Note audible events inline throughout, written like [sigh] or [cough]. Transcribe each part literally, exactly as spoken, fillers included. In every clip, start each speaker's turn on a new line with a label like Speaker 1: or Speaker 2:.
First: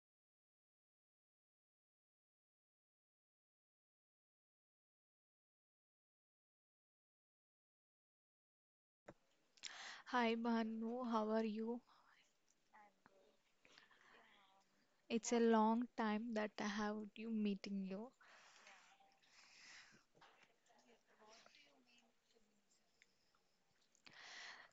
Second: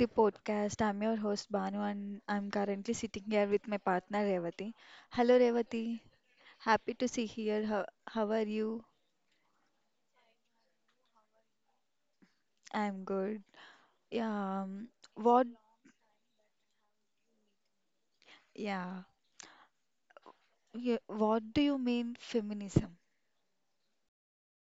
Speaker 1: the podcast. I'm your host Banu, and I'm currently sitting here with my partner Revati. Hello Revati, happy to see here. How, how are you?
Speaker 2: Hi Bhanu, how are you?
Speaker 1: I'm good. Yeah, um,
Speaker 2: It's a
Speaker 1: what
Speaker 2: long time that I have you meeting you.
Speaker 1: yeah, yeah, what do you mean feminism?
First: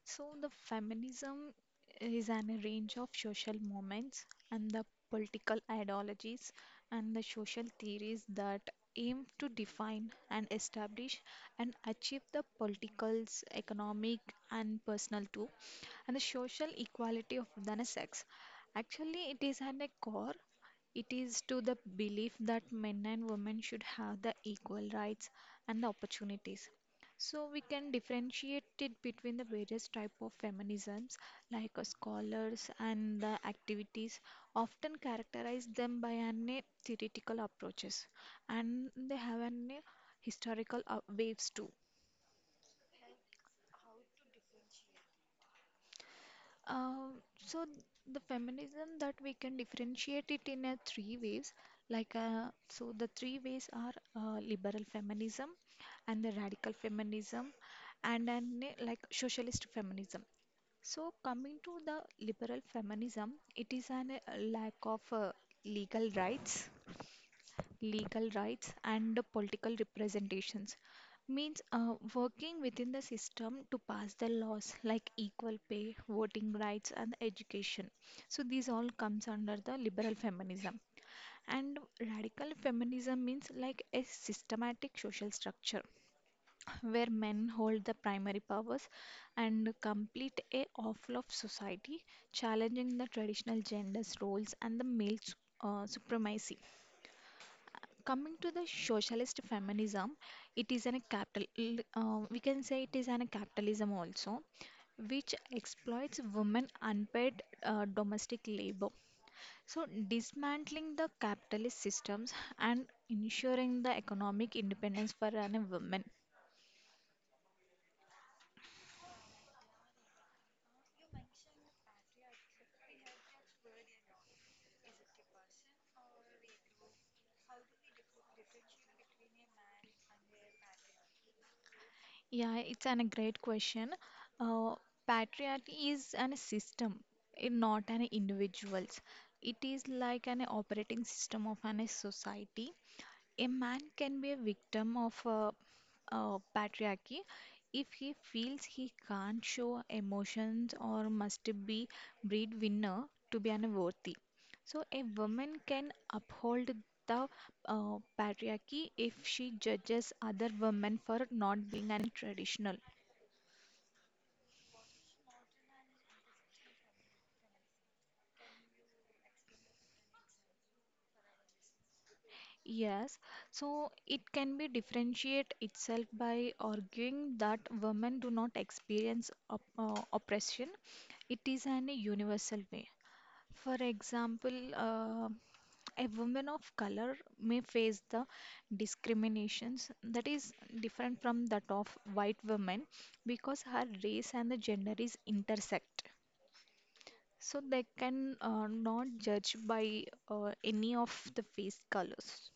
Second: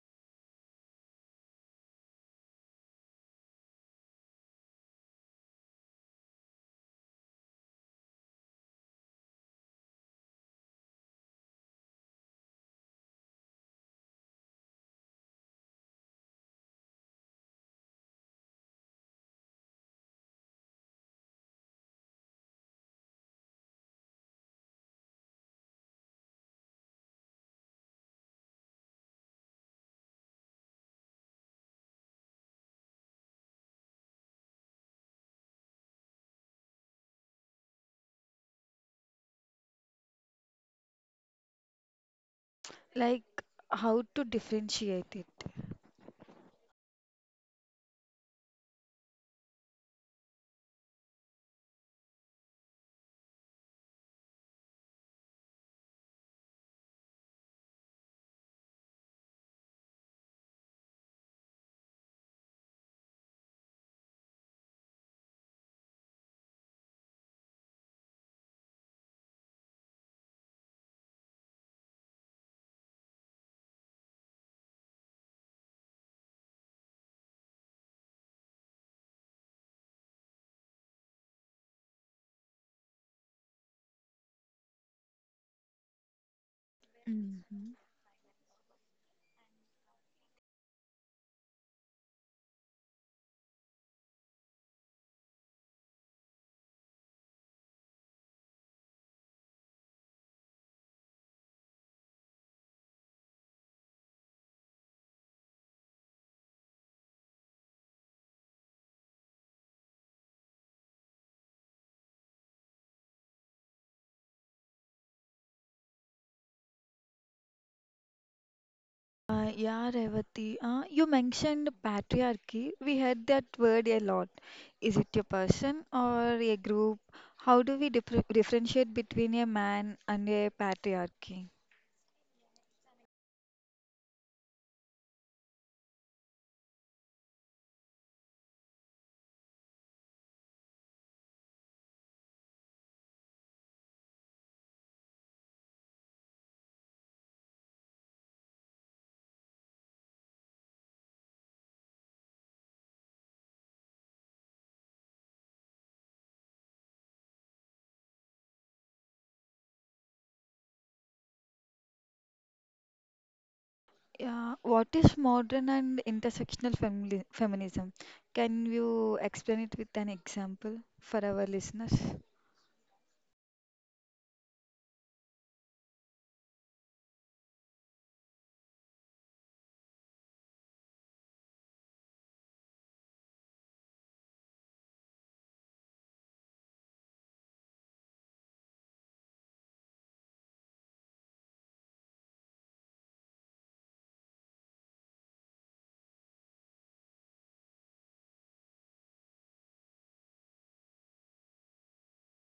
Speaker 2: So, the feminism is an a range of social movements and the political ideologies and the social theories that aim to define and establish and achieve the political, economic, and personal too, and the social equality of the sex. Actually, it is at a core. It is to the belief that men and women should have the equal rights and the opportunities. So we can differentiate it between the various type of feminisms, like uh, scholars and the activities often characterize them by an uh, theoretical approaches, and they have an uh, historical uh, waves too.
Speaker 1: Like how to differentiate it?
Speaker 2: Um, so the feminism that we can differentiate it in a three ways, like uh, so the three ways are uh, liberal feminism, and the radical feminism, and then uh, like socialist feminism. So, coming to the liberal feminism, it is an uh, lack of uh, legal rights, legal rights, and political representations. Means uh, working within the system to pass the laws like equal pay, voting rights, and education. So these all comes under the liberal feminism. And radical feminism means like a systematic social structure where men
Speaker 1: Hmm.
Speaker 2: hold the primary powers and complete a awful of society, challenging the traditional genders roles and the male su- uh, supremacy. Coming to the socialist feminism, it is an a capital. L- Uh, we can say it is an a capitalism also, which exploits women unpaid uh, domestic labor. So, dismantling the capitalist systems and ensuring the economic independence for an women.
Speaker 1: Uh, yeah, Revati. Uh, you mentioned patriarchy. We heard that word a lot. Is it a person or a group? How do we differ differentiate between a man and a patriarchy?
Speaker 2: Yeah, it's an, a great question. Uh, Patriarchy is an system, it not an individuals. It is like an operating system of an society. A man can be a victim of uh, uh, patriarchy if he feels he can't show emotions or must be breadwinner to be unworthy. So a woman can uphold the uh, patriarchy if she judges other women for not being an traditional.
Speaker 1: Yeah, what is modern and intersectional femini feminism? Can you explain it with an example for our listeners?
Speaker 2: Yes, so it can be differentiate itself by arguing that women do not experience op- uh, oppression. It is an universal way. For example, uh, a woman of color may face the discriminations that is different from that of white women because her race and the gender is intersect. So they can uh, not judge by uh, any of the face colors.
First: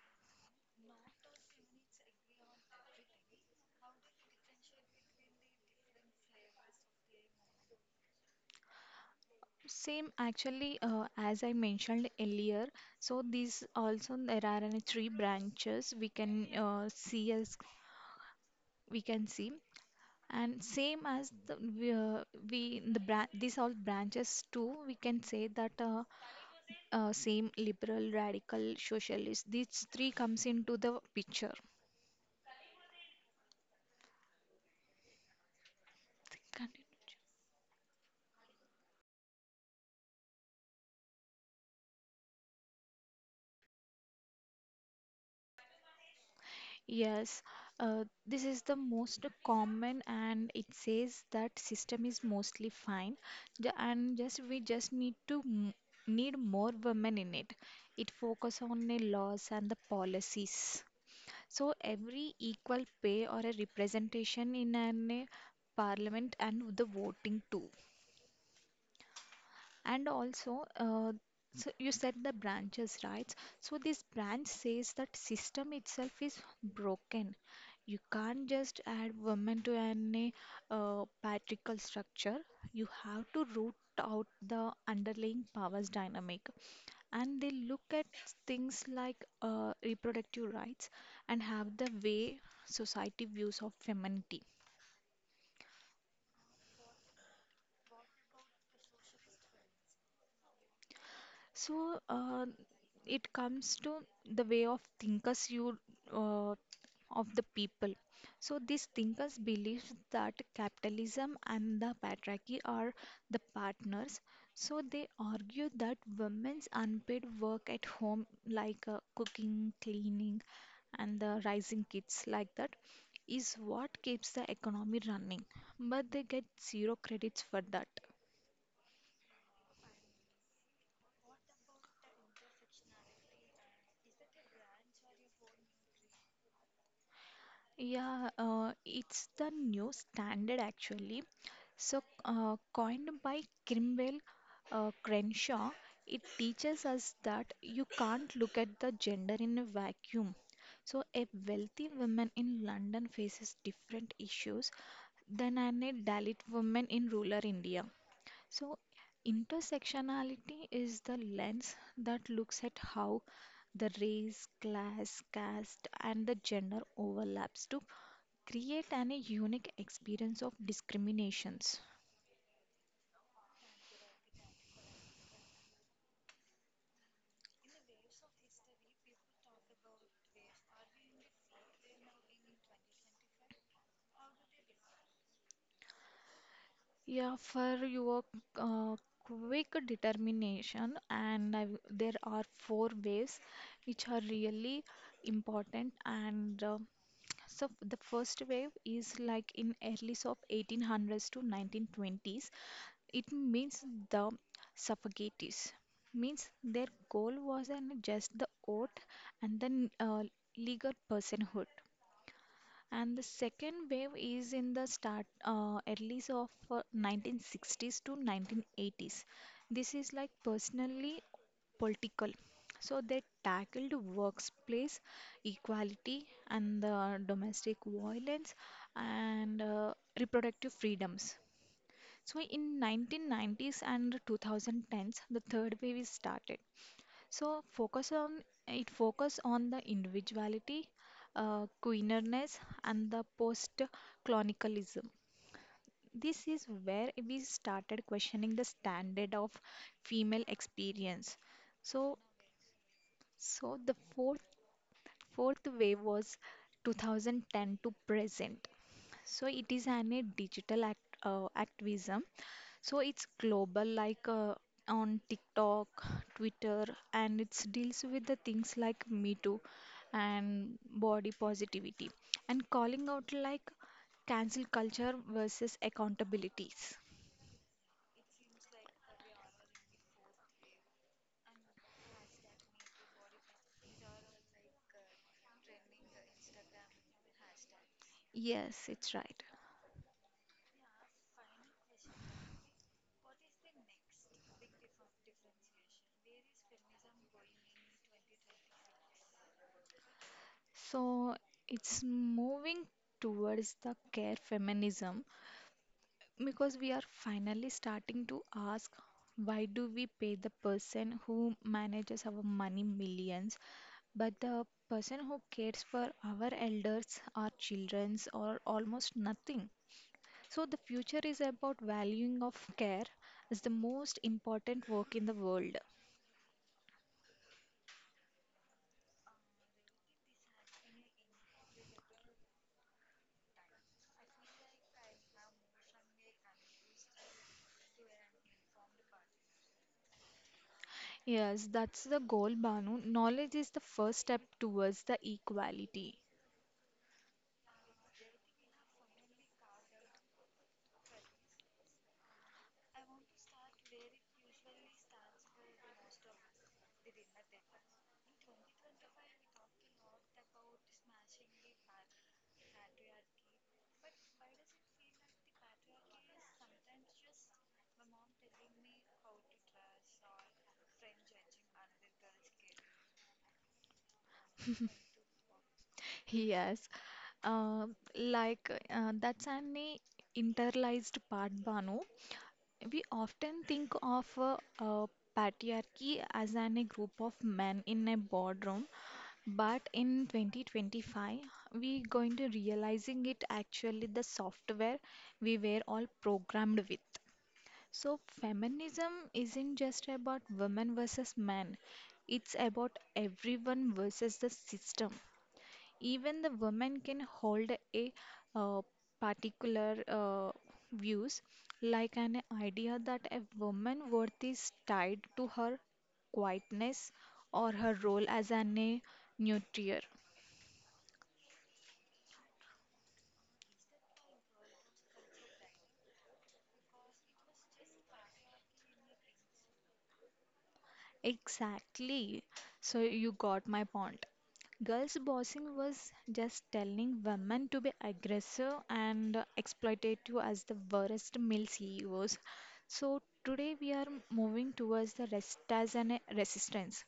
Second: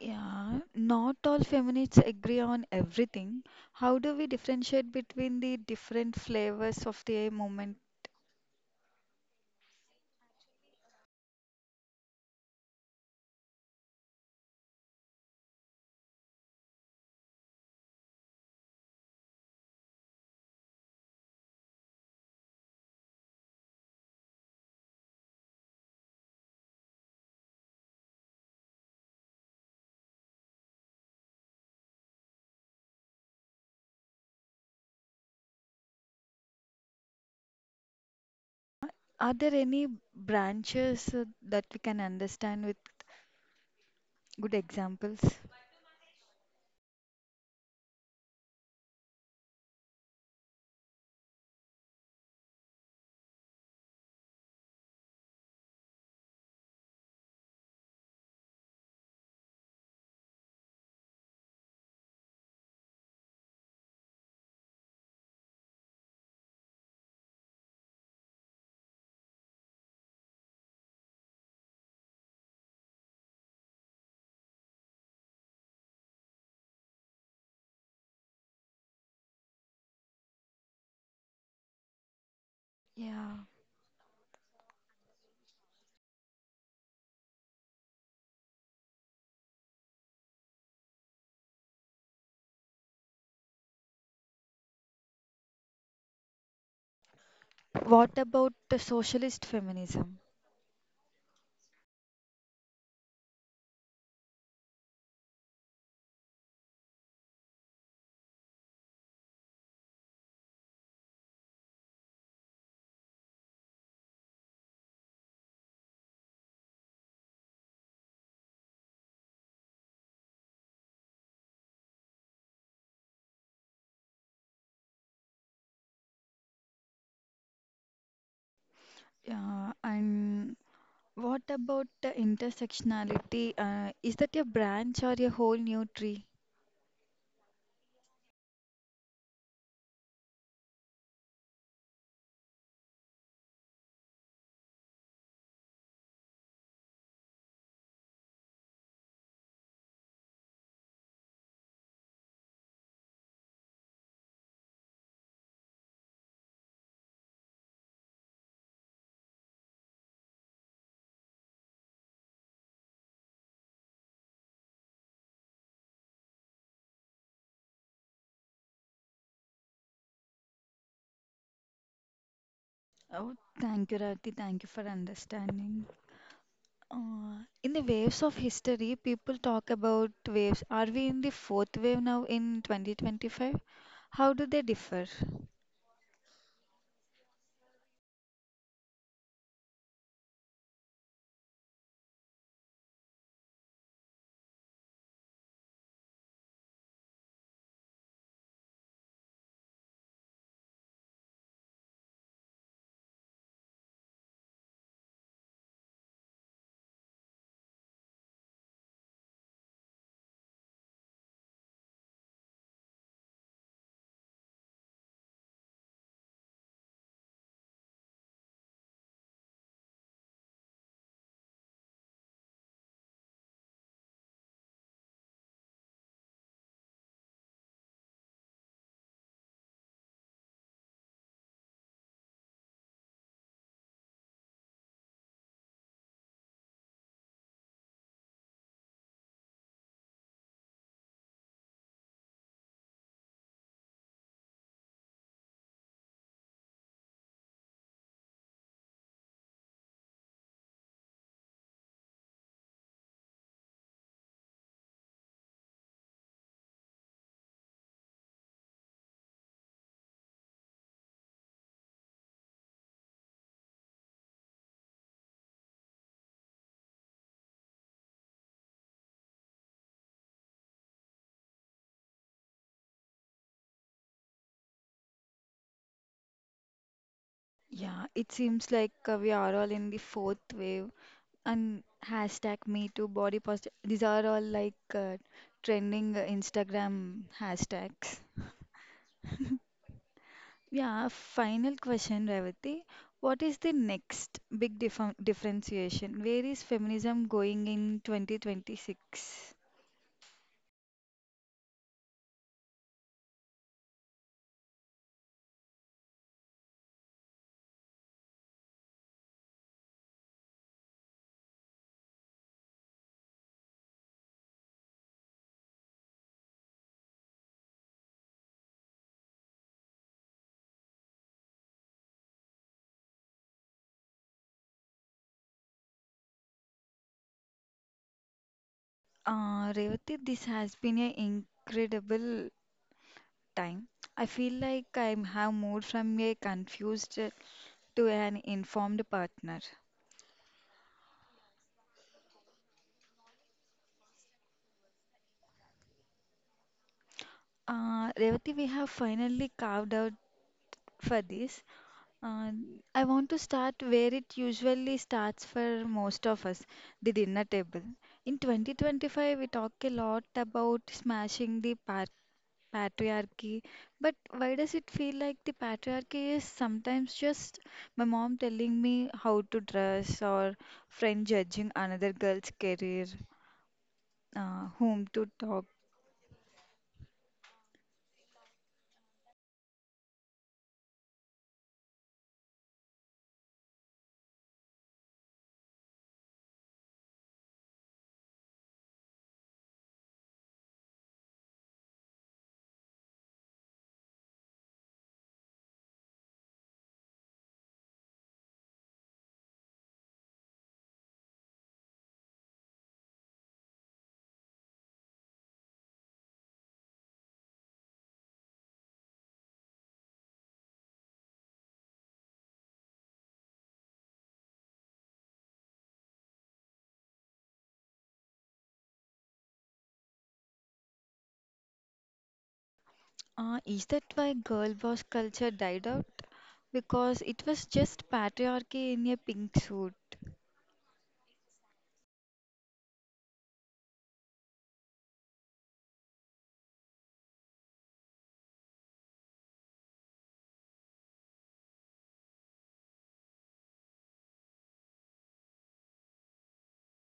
Speaker 1: Yeah, not all feminists agree on everything. How do we differentiate between the different flavors of the movement?
Speaker 2: Same actually, uh, as I mentioned earlier, so these also there are any three branches we can uh, see as we can see, and same as the we, uh, we the bran these all branches too we can say that uh, uh, same liberal, radical, socialist these three comes into the picture. Continue.
Speaker 1: Are there any branches uh, that we can understand with good examples?
Speaker 2: Yes, uh, this is the most common, and it says that system is mostly fine, Ju- and just we just need to m need more women in it. It focus on the laws and the policies. So every equal pay or a representation in an uh, parliament and the voting too. And also, uh, so you said the branches, right? So this branch says that system itself is broken. You can't just add women to any uh, patriarchal structure. You have
Speaker 1: Yeah.
Speaker 2: to root out the underlying powers dynamic. And they look at things like uh, reproductive rights and have the way society views of femininity.
Speaker 1: What about the socialist feminism?
Speaker 2: So uh, it comes to the way of thinkers you uh, of the people. So these thinkers believe that capitalism and the patriarchy are the partners. So they argue that women's unpaid work at home, like uh, cooking, cleaning, and the rising kids, like that, is what keeps the economy running. But they get zero credits for that.
Speaker 1: Yeah, and what about the intersectionality? Uh, is that a branch or a whole new tree?
Speaker 2: Yeah, uh, it's the new standard actually. So, uh, coined by Crimwell uh, Crenshaw, it teaches us that you can't look at the gender in a vacuum. So, a wealthy woman in London faces different issues than an a Dalit woman in rural India. So, intersectionality is the lens that looks at how the race, class, caste, and the gender overlaps to create an a unique experience of discriminations.
Speaker 1: Oh, thank you, Rati. Thank you for understanding. Uh, in the waves of history, people talk about waves. Are we in the fourth wave now in twenty twenty-five? How do they differ?
Speaker 2: Yeah, for your uh, quick determination, and I w- there are four ways which are really important. And uh, so the first wave is like in early so of eighteen hundreds to nineteen twenties. It means the suffragettes means their goal was an just the oath and then uh, legal personhood. And the second wave is in the start uh, earlys of uh, nineteen sixties to nineteen eighties. This is like personally political. So they tackled workplace equality and the domestic violence and uh, reproductive freedoms. So in nineteen nineties and twenty tens, the third wave is started. So focus on it focus on the individuality, uh, queerness, and the post-clonicalism. This is where we started questioning the standard of female experience. So, so the fourth fourth wave was twenty ten to present. So it is an a digital act, uh, activism. So it's global, like uh, on TikTok, Twitter, and it deals with the things like Me Too and body positivity, and calling out like cancel culture versus accountabilities.
Speaker 1: Yeah, it seems like uh, we are all in the fourth wave and hashtag me too body positive. These are all like uh, trending uh, Instagram hashtags.
Speaker 2: Yes, it's right.
Speaker 1: Yeah, final question, Revati. What is the next big dif differentiation? Where is feminism going in twenty twenty-six?
Speaker 2: So it's moving towards the care feminism, because we are finally starting to ask why do we pay the person who manages our money millions but the person who cares for our elders our children's or almost nothing. So the future is about valuing of care is the most important work in the world.
Speaker 1: Uh, Revati, this has been an incredible time. I feel like I have moved from a confused uh, to an informed partner.
Speaker 2: Yes, that's the goal, Banu. Knowledge is the first step towards the equality.
Speaker 1: Uh, Revati, we have finally carved out for this. Uh, I want to start where it usually starts for most of us, the dinner table. In twenty twenty-five, we talk a lot about smashing the par patriarchy, but why does it feel like the patriarchy is sometimes just my mom telling me how to dress or friend judging another girl's career, uh, whom to talk?
Speaker 2: Yes. Um like uh, that's an internalized part, Banu. We often think of uh, uh, patriarchy as an, a group of men in a boardroom, but in twenty twenty-five, we going to realizing it actually the software we were all programmed with. So feminism isn't just about women versus men. It's about everyone versus the system. Even the women can hold a uh, particular uh, views like an idea that a woman worth is tied to her quietness or her role as an a nurturer.
Speaker 1: Uh, is that why girl boss culture died out? Because it was just patriarchy in a pink suit.
Speaker 2: Exactly. So you got my point. Girls bossing was just telling women to be aggressive and exploitative as the worst male C E Os. So today we are moving towards the rest as an resistance.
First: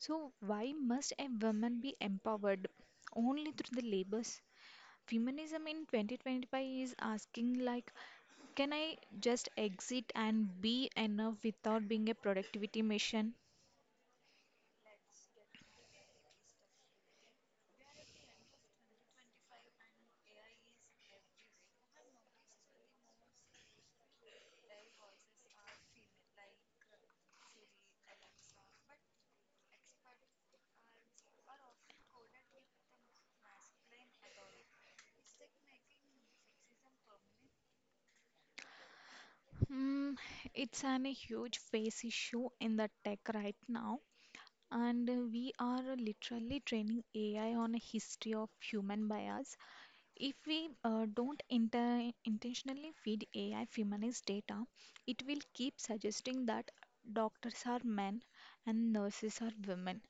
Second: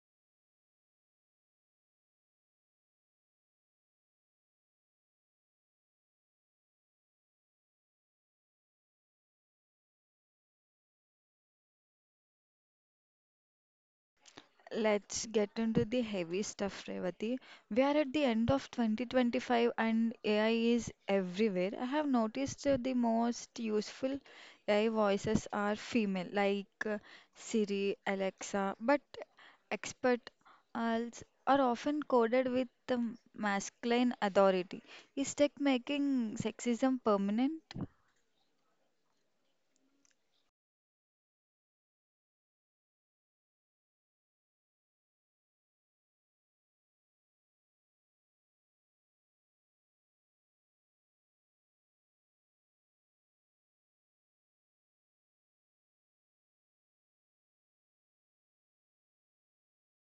Speaker 2: So why must a woman be empowered only through the labors? Feminism in twenty twenty-five is asking like, can I just exit and be enough without being a productivity machine?
Speaker 1: Let's get into the heavy stuff, Revati. We are at the end of twenty twenty-five, and A I is everywhere. I have noticed that the most useful A I voices are female, like uh, Siri, Alexa, but expert als are often coded with the masculine authority. Is tech making sexism permanent?
Speaker 2: Mm, it's an, a huge face issue in the tech right now, and uh, we are literally training A I on a history of human bias. If we uh, don't inter- intentionally feed A I feminist data, it will keep suggesting that doctors are men and nurses are women.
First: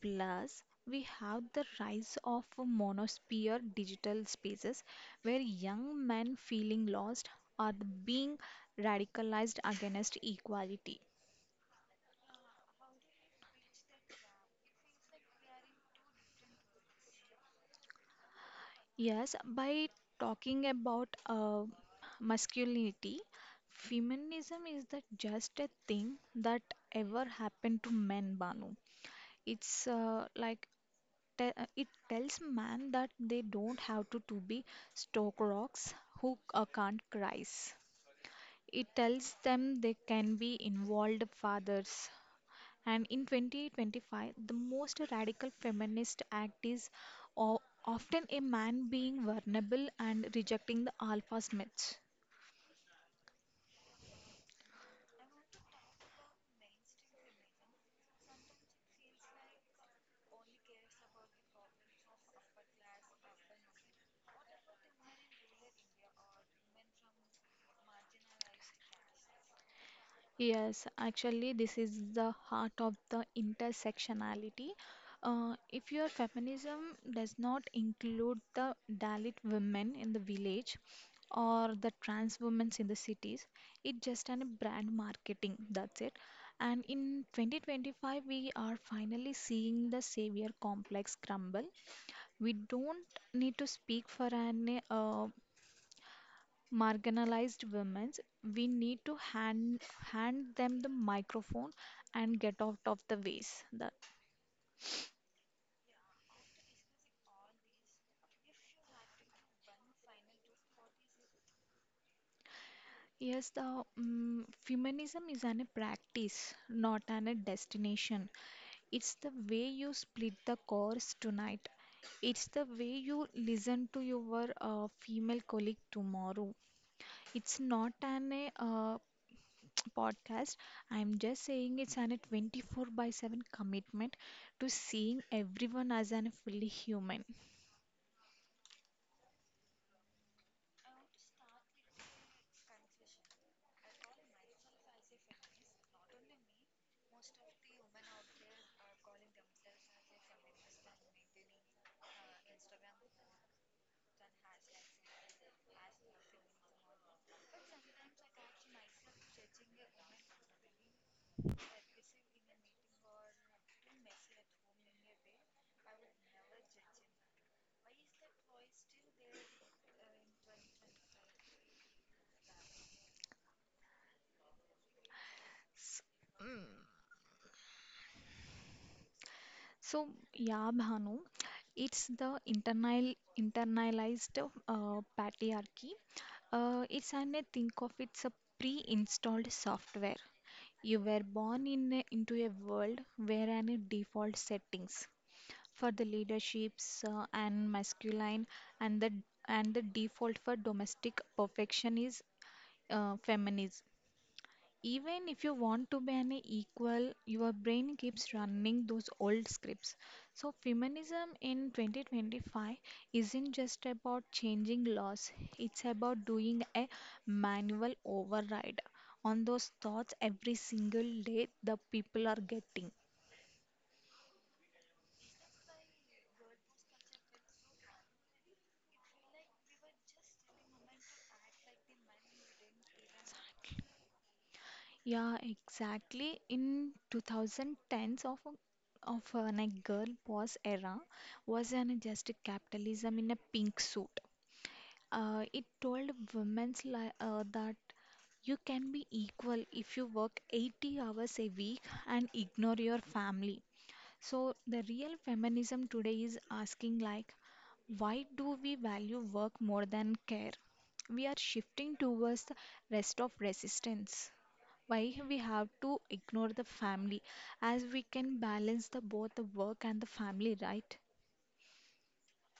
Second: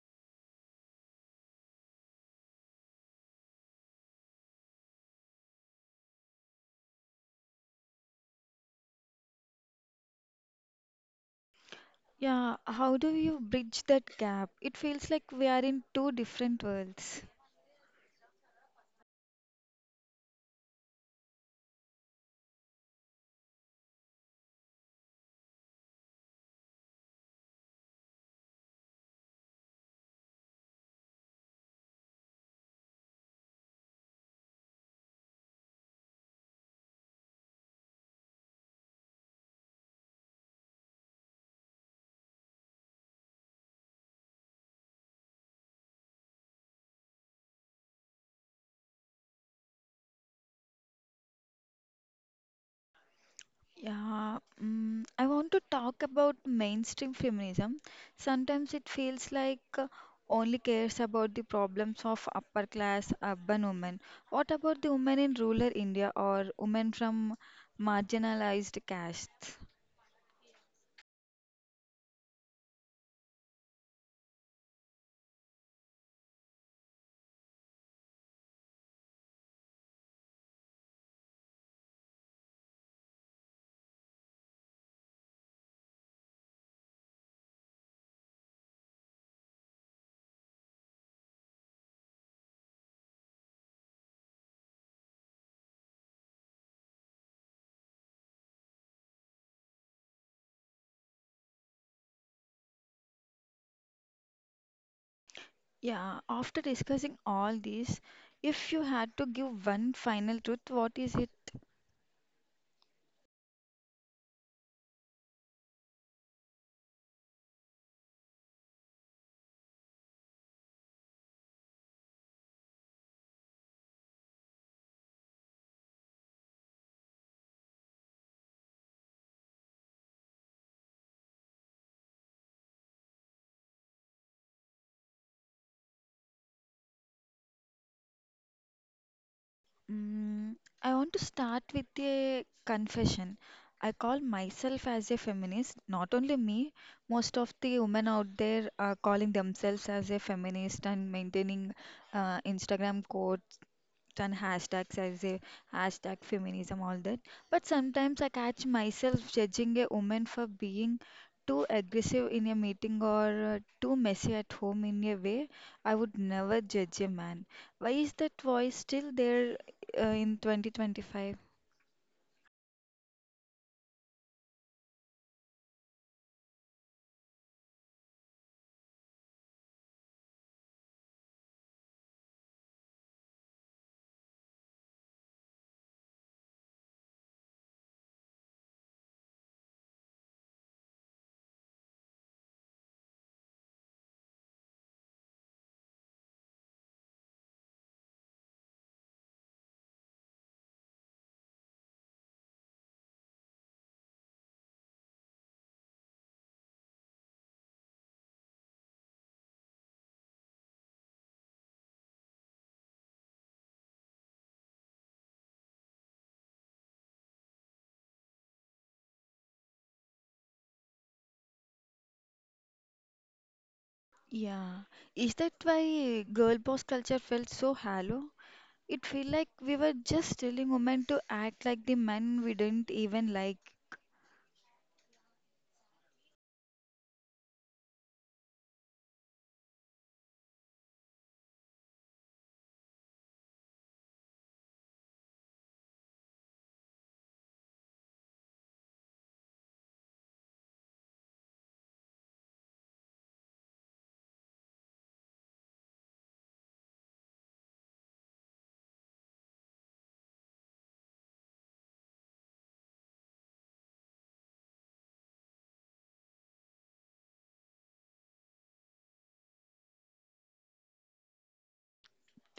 Speaker 2: Plus, we have the rise of monosphere digital spaces where young men feeling lost are being radicalized against equality.
Speaker 1: Yeah, how do you bridge that gap? It feels like we are in two different worlds.
Speaker 2: Yes, by talking about uh, masculinity, feminism is the just a thing that ever happened to men, Banu. It's uh, like te- uh, it tells man that they don't have to, to be stock rocks who uh, can't cries. It tells them they can be involved fathers. And in twenty twenty-five, the most radical feminist act is o- often a man being vulnerable and rejecting the alpha myths.
Speaker 1: Yeah, mm, I want to talk about mainstream feminism. Sometimes it feels like uh, only cares about the problems of upper class urban women. What about the women in rural India or women from marginalized castes?
Speaker 2: Yes, actually, this is the heart of the intersectionality. Uh, if your feminism does not include the Dalit women in the village or the trans women in the cities, it's just an brand marketing. That's it. And in twenty twenty-five, we are finally seeing the savior complex crumble. We don't need to speak for an uh, marginalized women, we need to hand hand them the microphone and get out of the ways. The,
Speaker 1: Yeah, after discussing all these, if you had to give one final truth, what is it?
Speaker 2: yes, the mm feminism is an a practice, not an a destination. It's the way you split the course tonight. It's the way you listen to your uh, female colleague tomorrow. It's not an a uh, podcast. I'm just saying it's an twenty-four by seven commitment to seeing everyone as an fully human.
Speaker 1: Mm, I want to start with a confession. I call myself as a feminist, not only me, most of the women out there are calling themselves as a feminist and maintaining uh, Instagram and hashtags as a hashtag feminism, all that. But sometimes I catch myself judging a woman for being too aggressive in a meeting or uh, too messy at home in a way I would never judge a man. Why is that voice still there uh, in twenty twenty-five?
Speaker 2: S- So, yeah, Bhanu, it's the internal internalized uh, patriarchy. Uh, it's an I think of it's a pre-installed software. You were born in a, into a world where an default settings for the leaderships uh, and masculine and the and the default for domestic perfection is uh, feminism. Even if you want to be an equal, your brain keeps running those old scripts. So feminism in twenty twenty-five isn't just about changing laws, it's about doing a manual override on those thoughts every single day the people are getting.
Speaker 1: Yeah. Is that why girl boss culture felt so hollow? It felt like we were just telling women to act like the men we didn't even like.
Speaker 2: Yeah, exactly. In twenty tens of of a like girl boss era was an just capitalism in a pink suit. Uh, it told women's li uh, that you can be equal if you work eighty hours a week and ignore your family. So the real feminism today is asking like, why do we value work more than care? We are shifting towards the rest of resistance. Why we have to ignore the family as we can balance the both the work and the family, right?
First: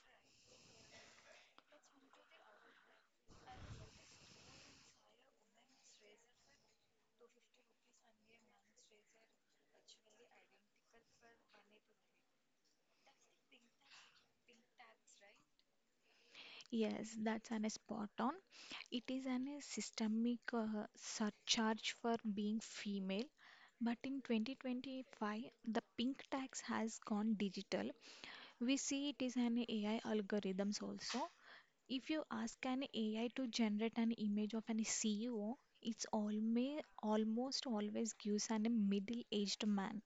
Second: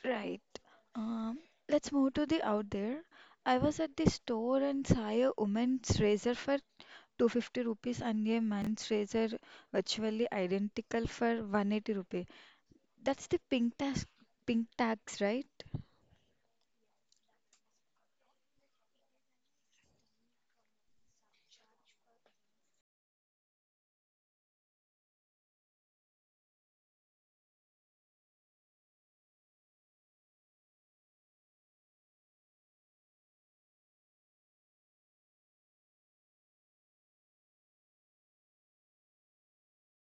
Speaker 1: Right. Um, let's move to the out there. I was at the store and saw a woman's razor for two hundred fifty rupees and a man's razor, virtually identical, for one hundred eighty rupees. That's the pink tax, pink tax, right?
Speaker 2: Yes, that's an spot on. It is an a systemic uh, surcharge for being female. But in twenty twenty-five, the pink tax has gone digital. We see it is an A I algorithms also. If you ask an A I to generate an image of an C E O, it's alme almost always gives an a middle-aged man.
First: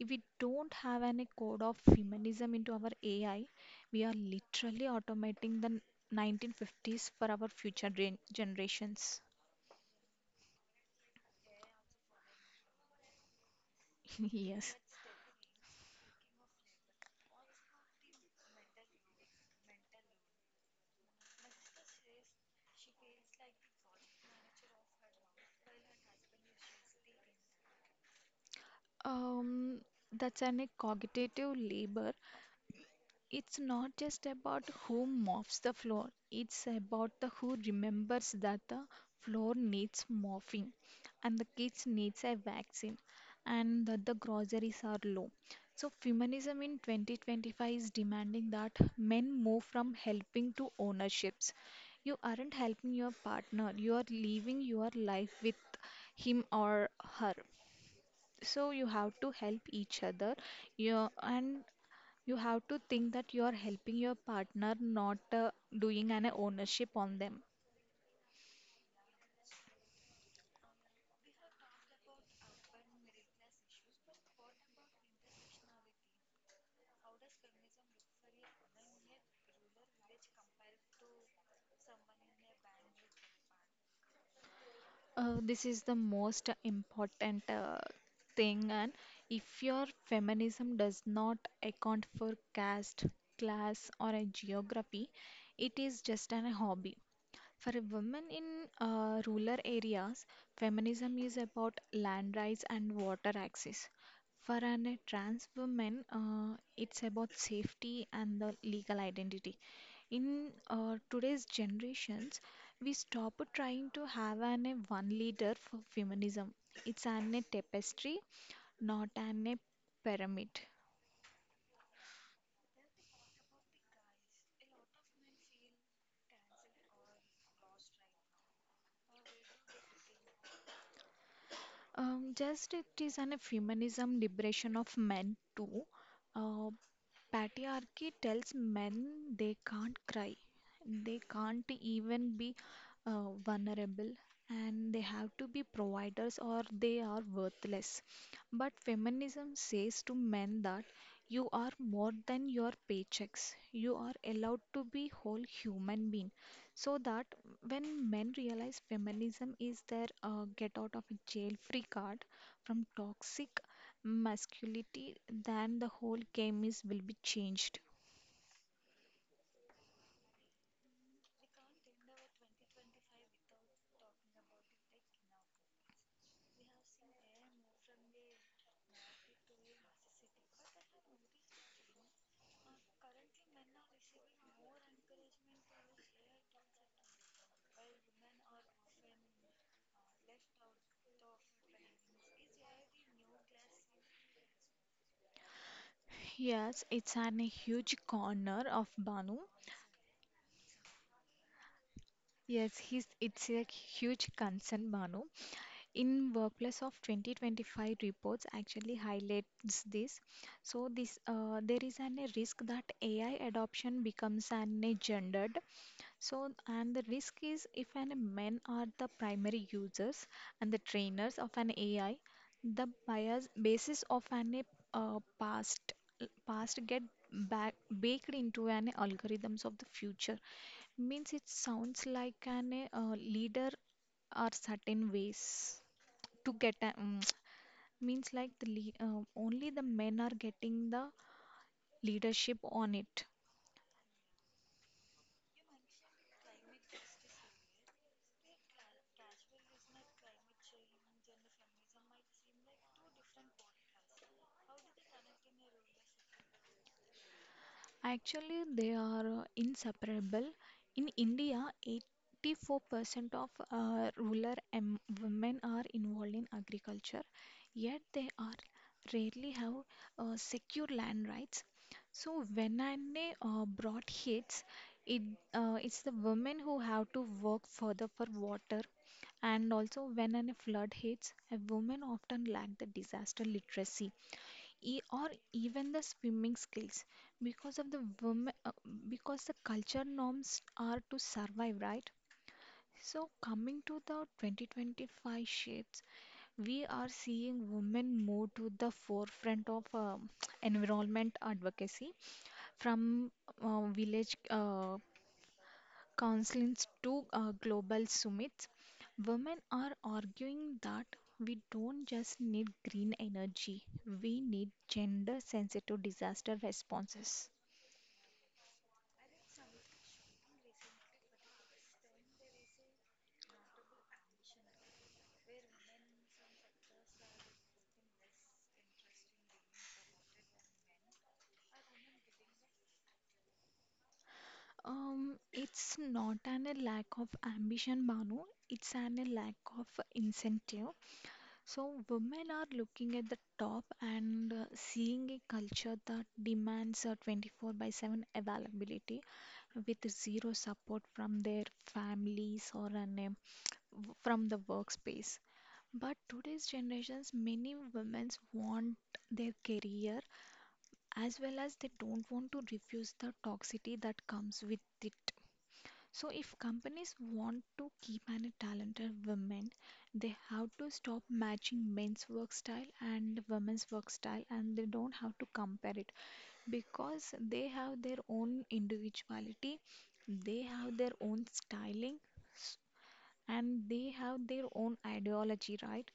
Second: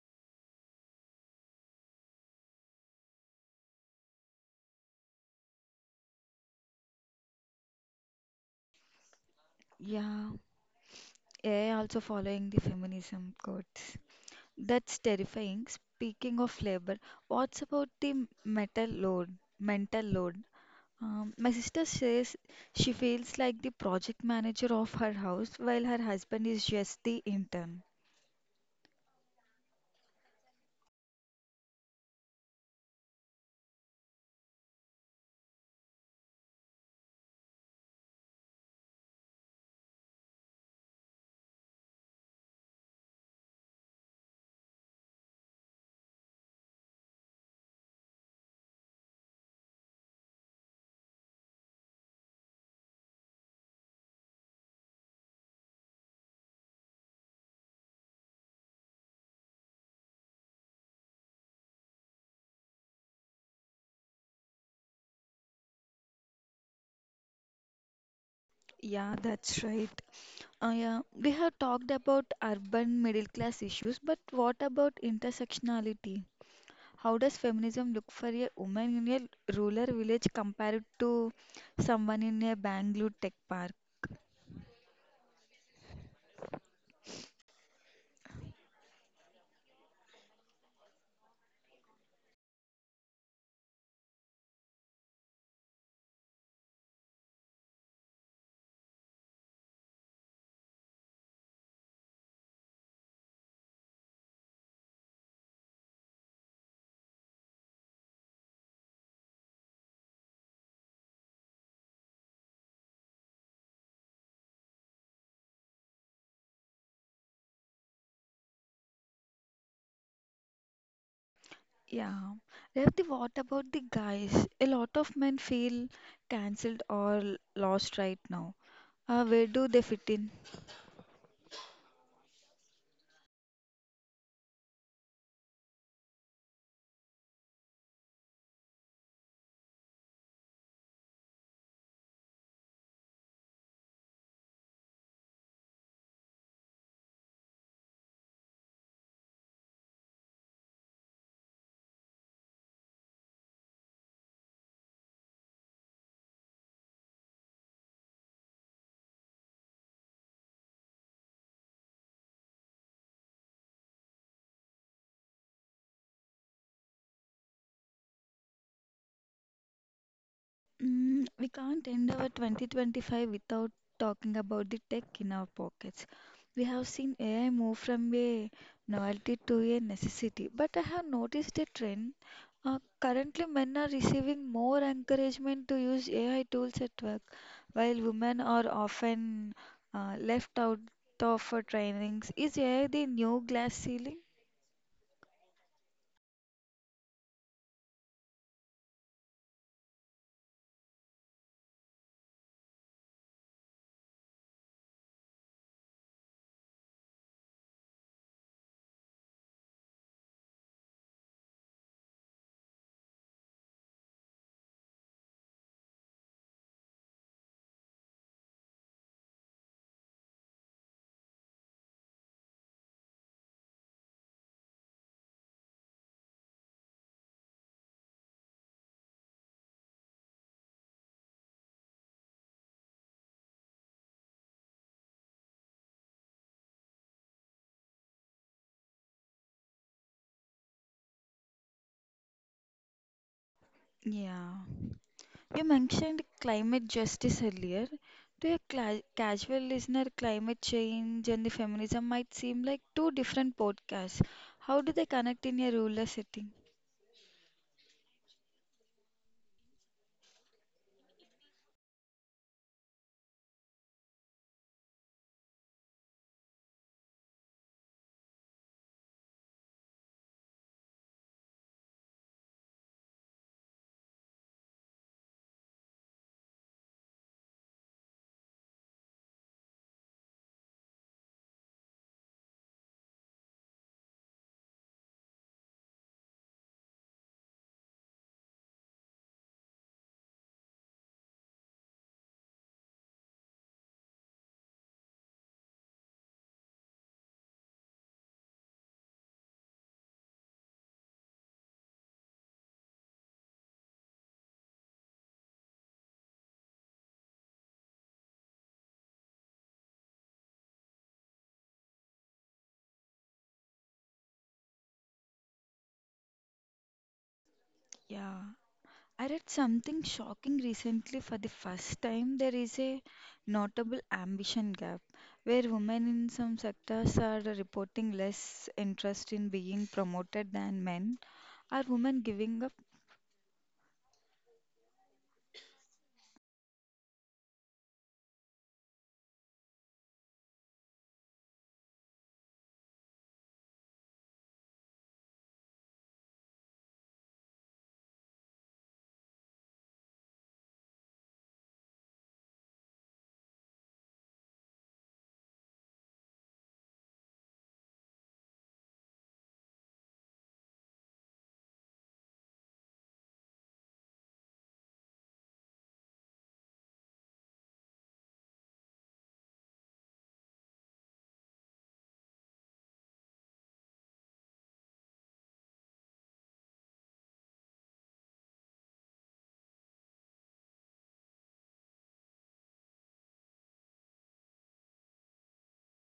Speaker 2: If we don't have any code of feminism into our A I, we are literally automating the nineteen fifties for our future gen- generations.
Speaker 1: Yeah. A I also following the feminism codes.
Speaker 2: [laughs] Yes.
Speaker 1: That's terrifying. Speaking of labor, what's about the metal load, mental load? Um, my sister says she feels like the project manager of her house while her husband is just the intern.
Speaker 2: Um, that's an a cognitive labor. It's not just about who mops the floor, it's about the who remembers that the floor needs mopping and the kids needs a vaccine and that the groceries are low. So feminism in twenty twenty-five is demanding that men move from helping to ownerships. You aren't helping your partner, you are living your life with him or her. So you have to help each other. You and you have to think that you are helping your partner, not uh, doing an ownership on them.
Speaker 1: Yeah, that's right. Uh, yeah, we have talked about urban middle class issues, but what about intersectionality? How does feminism look for a woman in a rural village compared to someone in a Bangalore tech park?
Speaker 2: Uh, this is the most important uh, thing. And if your feminism does not account for caste, class, or a geography, it is just an hobby. For a woman in uh, rural areas, feminism is about land rights and water access. For an, a trans woman, uh, it's about safety and the legal identity. In uh, today's generations, we stop trying to have an a one leader for feminism. It's an a tapestry, not an a pyramid.
Speaker 1: Yeah. Revati, what about the guys? A lot of men feel cancelled or lost right now. Uh, where do they fit in?
Speaker 2: Um, just it is an a feminism liberation of men too. Uh, Patriarchy tells men they can't cry, they can't even be uh, vulnerable, and they have to be providers or they are worthless. But feminism says to men that you are more than your paychecks. You are allowed to be whole human being. So that when men realize feminism is their uh, get out of jail free card from toxic masculinity, then the whole game is will be changed.
Speaker 1: Mm, we can't end our twenty twenty-five without talking about the tech in our pockets. We have seen A I move from a novelty to a necessity, but I have noticed a trend. Uh, currently, men are receiving more encouragement to use A I tools at work, while women are often uh, left out of uh, trainings. Is A I the new glass ceiling?
Speaker 2: Yes, it's an, a huge corner of Banu. Yes, he's, it's a huge concern, Banu. In Workplace of twenty twenty-five reports actually highlights this. So this uh, there is an, a risk that A I adoption becomes an a gendered. So, and the risk is if an men are the primary users and the trainers of an A I, the bias basis of an uh, past past get back baked into an algorithms of the future. Means it sounds like an uh, leader are certain ways to get a, um, [tsk] means like the lead, uh, only the men are getting the leadership on it.
Speaker 1: Yeah. You mentioned climate justice earlier. To a cla casual listener, climate change and the feminism might seem like two different podcasts. How do they connect in a rural setting?
Speaker 2: Actually, they are uh, inseparable. In India, eighty-four percent of uh, rural em- women are involved in agriculture, yet they are rarely have uh, secure land rights. So when I uh, brought hits, it uh, it's the women who have to work further for water, and also when a flood hits, a woman often lack the disaster literacy e- or even the swimming skills because of the women uh, because the culture norms are to survive, right? So coming to the twenty twenty-five shifts, we are seeing women move to the forefront of um [tsk] environment advocacy from uh, village uh, counselings to uh, global summits. Women are arguing that we don't just need green energy, we need gender sensitive disaster responses.
Speaker 1: Yeah, I read something shocking recently. For the first time, there is a notable ambition gap where women in some sectors are reporting less interest in being promoted than men. Are women giving up?
Speaker 2: Um, it's not an a lack of ambition, Manu. It's an a lack of incentive. So women are looking at the top and uh, seeing a culture that demands a twenty-four by seven availability with zero support from their families or an w- from the workspace. But today's generations, many women want their career as well as they don't want to refuse the toxicity that comes with it. So, if companies want to keep any talented women, they have to stop matching men's work style and women's work style, and they don't have to compare it because they have their own individuality, they have their own styling and they have their own ideology, right?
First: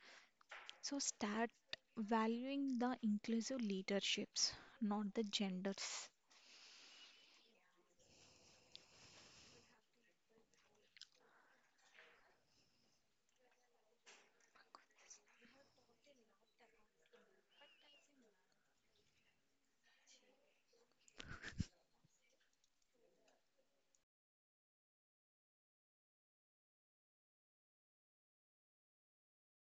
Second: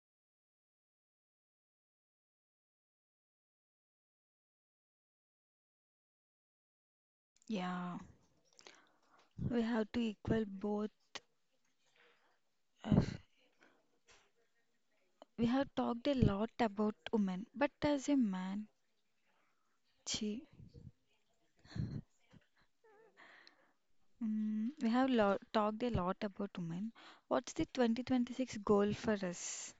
Speaker 2: So start valuing the inclusive leaderships, not the genders.
Speaker 1: Yeah, we have to equal both. Uh, We have talked a lot about women, but as a man, gee, mm, we have lo talked a lot about women. What's the twenty twenty-six goal for us?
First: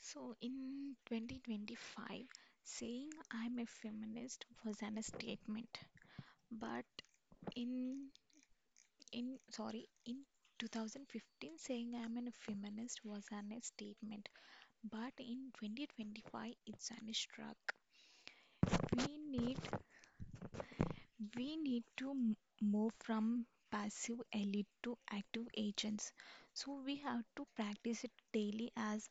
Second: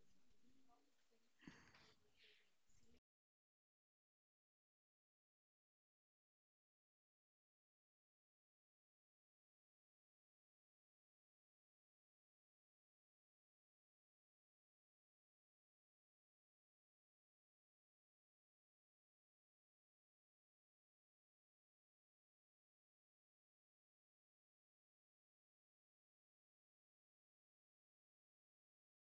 Speaker 2: So in twenty twenty-five, saying I'm a feminist was an statement, but in in sorry, in twenty fifteen saying I'm a feminist was an statement, but in twenty twenty-five it's an struck. We need We need to m- move from passive elite to active agents. So we have to practice it daily as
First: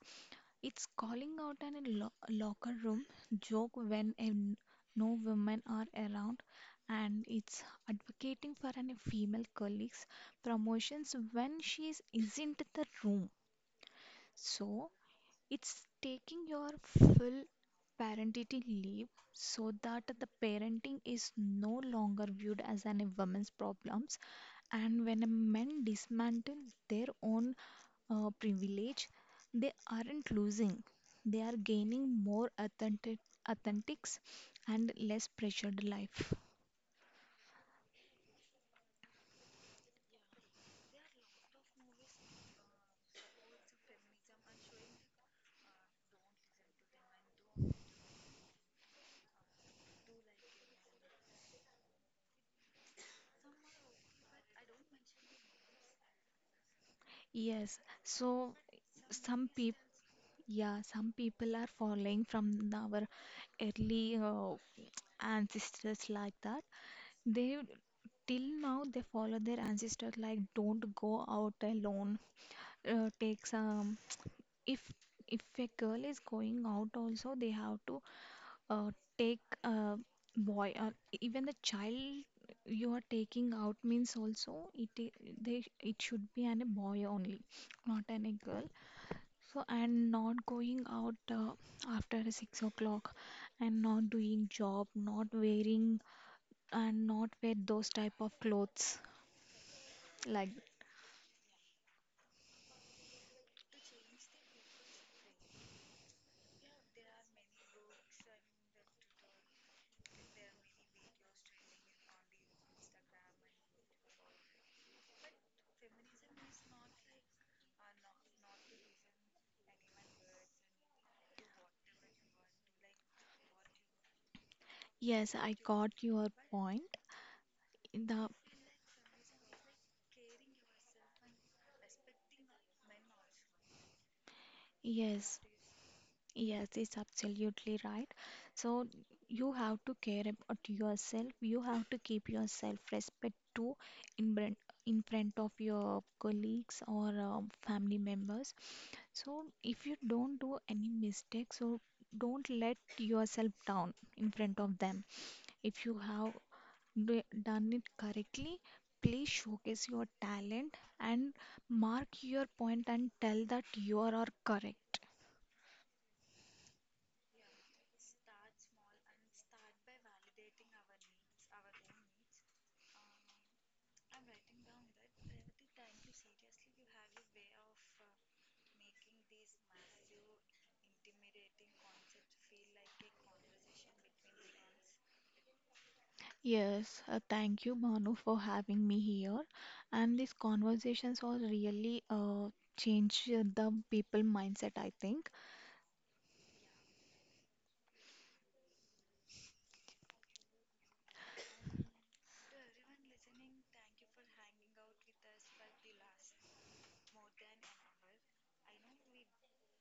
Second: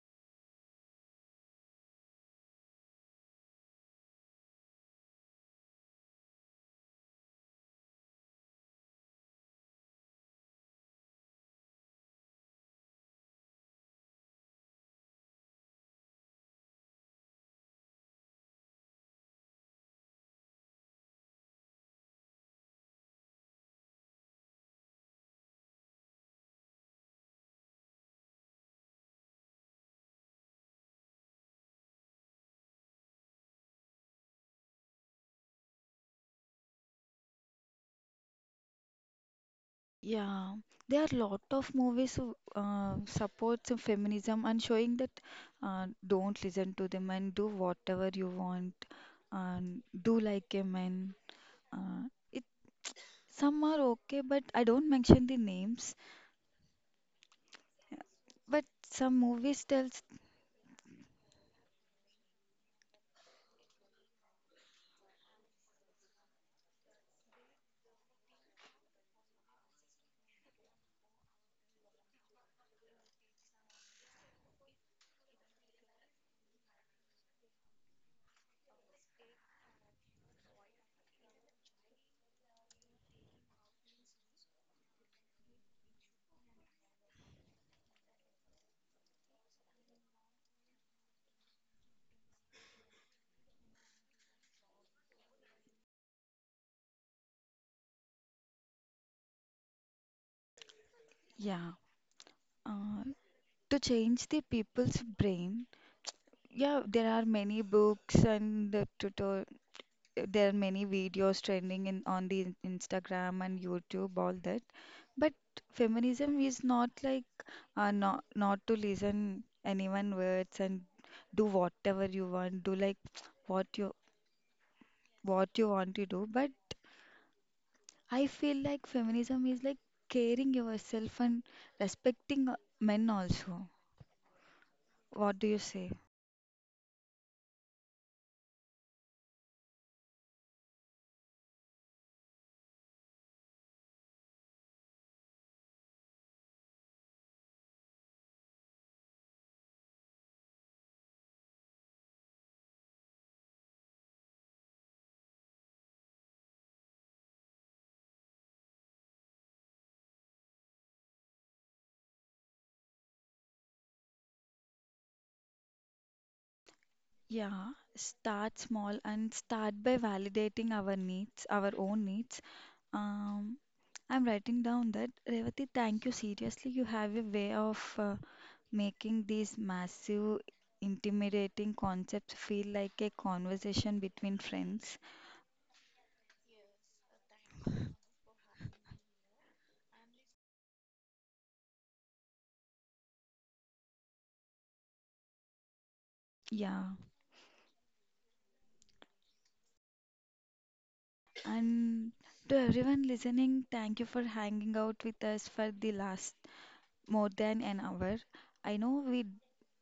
Speaker 2: it's calling out in a lo- locker room joke when a n- no women are around, and it's advocating for any female colleagues promotions when she is, isn't in the room. So it's taking your full parenting leave so that the parenting is no longer viewed as an a woman's problems, and when a men dismantle their own uh, privilege, they aren't losing, they are gaining more authentic authentics and less pressured life.
Speaker 1: Yeah, there are a lot of movies who uh, supports of feminism and showing that uh, don't listen to them and do whatever you want and do like a man. Uh, it some are okay, but I don't mention the names.
Speaker 2: Yes, so
Speaker 1: But some
Speaker 2: some
Speaker 1: movies
Speaker 2: people,
Speaker 1: tells
Speaker 2: yeah, some people are following from the- our early uh, ancestors like that. They Till now they follow their ancestor like don't go out alone. Uh, take some if if a girl is going out also they have to uh, take a boy or even the child you are taking out means also it I- they it should be an a boy only, not an a girl. So and not going out uh, after six o'clock and not doing job, not wearing and not wear those type of clothes. Like,
Speaker 1: yeah. Uh, to change the people's brain. Yeah, there are many books and the tutor, there are many videos trending in on the Instagram and YouTube, all that. But feminism is not like uh, not not to listen anyone words and do whatever you want, do like what you
Speaker 2: yes,
Speaker 1: what
Speaker 2: I
Speaker 1: you
Speaker 2: got
Speaker 1: want to do.
Speaker 2: your
Speaker 1: But
Speaker 2: point.
Speaker 1: I
Speaker 2: The
Speaker 1: feel like feminism is like caring yourself and respecting uh, men also. What
Speaker 2: Yes,
Speaker 1: do you say?
Speaker 2: yes, it's absolutely right. So you have to care about yourself. You have to keep yourself respect too, in front in front of your colleagues or um, family members. So if you don't do any mistakes, so don't let yourself down in front of them. If you have do- done it correctly, please showcase your talent and mark your point and tell that you are correct.
Speaker 1: Yeah, start small and start by validating our needs, our own needs. Um, I'm writing down that Revati, thank you. Seriously, you have a way of uh, making these massive, intimidating concepts feel like a conversation between friends.
Speaker 2: Yes, uh, thank you, Banu, for having me here. And these conversations are really uh, change uh, the people mindset, I think.
Speaker 1: Yeah, and to everyone listening, thank you for hanging out with us for the last more than an hour. I know we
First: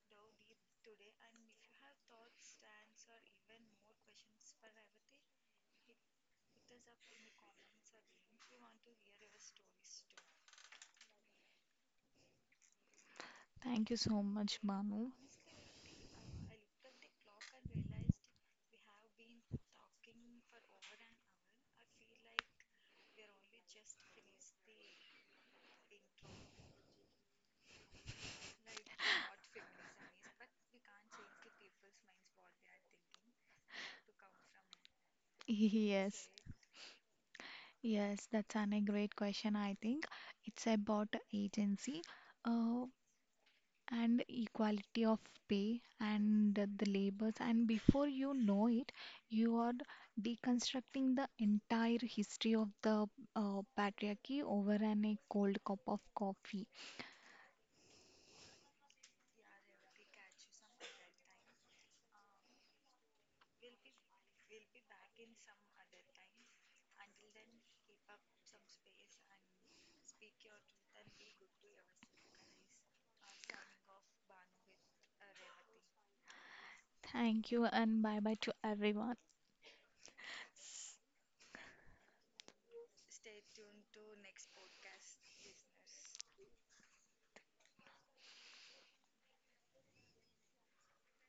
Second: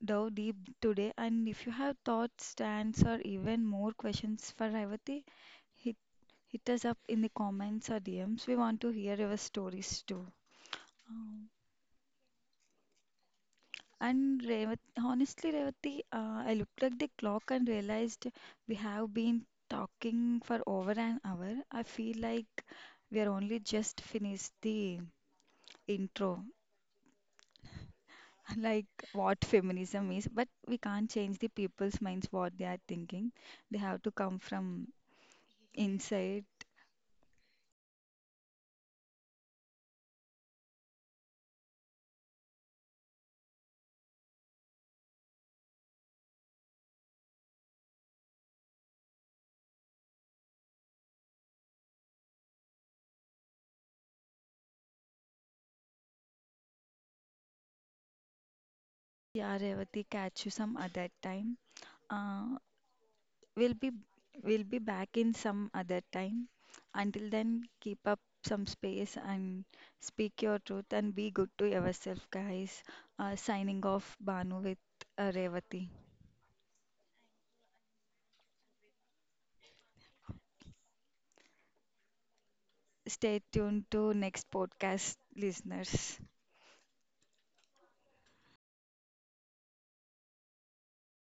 Speaker 1: dove deep today, and if you have thoughts, stands, or even more questions for Revati, hit, hit us up in the comments or D Ms. We want to hear your stories too. Um,
Speaker 2: Thank you so
Speaker 1: and
Speaker 2: much,
Speaker 1: Revat,
Speaker 2: Banu.
Speaker 1: honestly, Revati, uh, I looked at the clock and realized we have been talking for over an hour. I feel like we are only just finished the intro. Like what feminism is, but we can't change the people's minds what they are thinking. They have to come from
Speaker 2: [laughs] Yes.
Speaker 1: inside.
Speaker 2: Yes, that's an, a great question, I think. It's about agency. Uh, and equality of pay and the labors and before you know it you are deconstructing the entire history of the uh, patriarchy over an a cold cup of coffee.
Speaker 1: Yeah, Revati, catch you some other time. Uh, we'll be we'll be back in some other time. Until then, keep up some space and speak your truth and be good to yourself, guys. Uh, signing off, Banu with uh, Revati.
Speaker 2: Thank you and bye bye to everyone.
Speaker 1: Stay tuned to next podcast, listeners.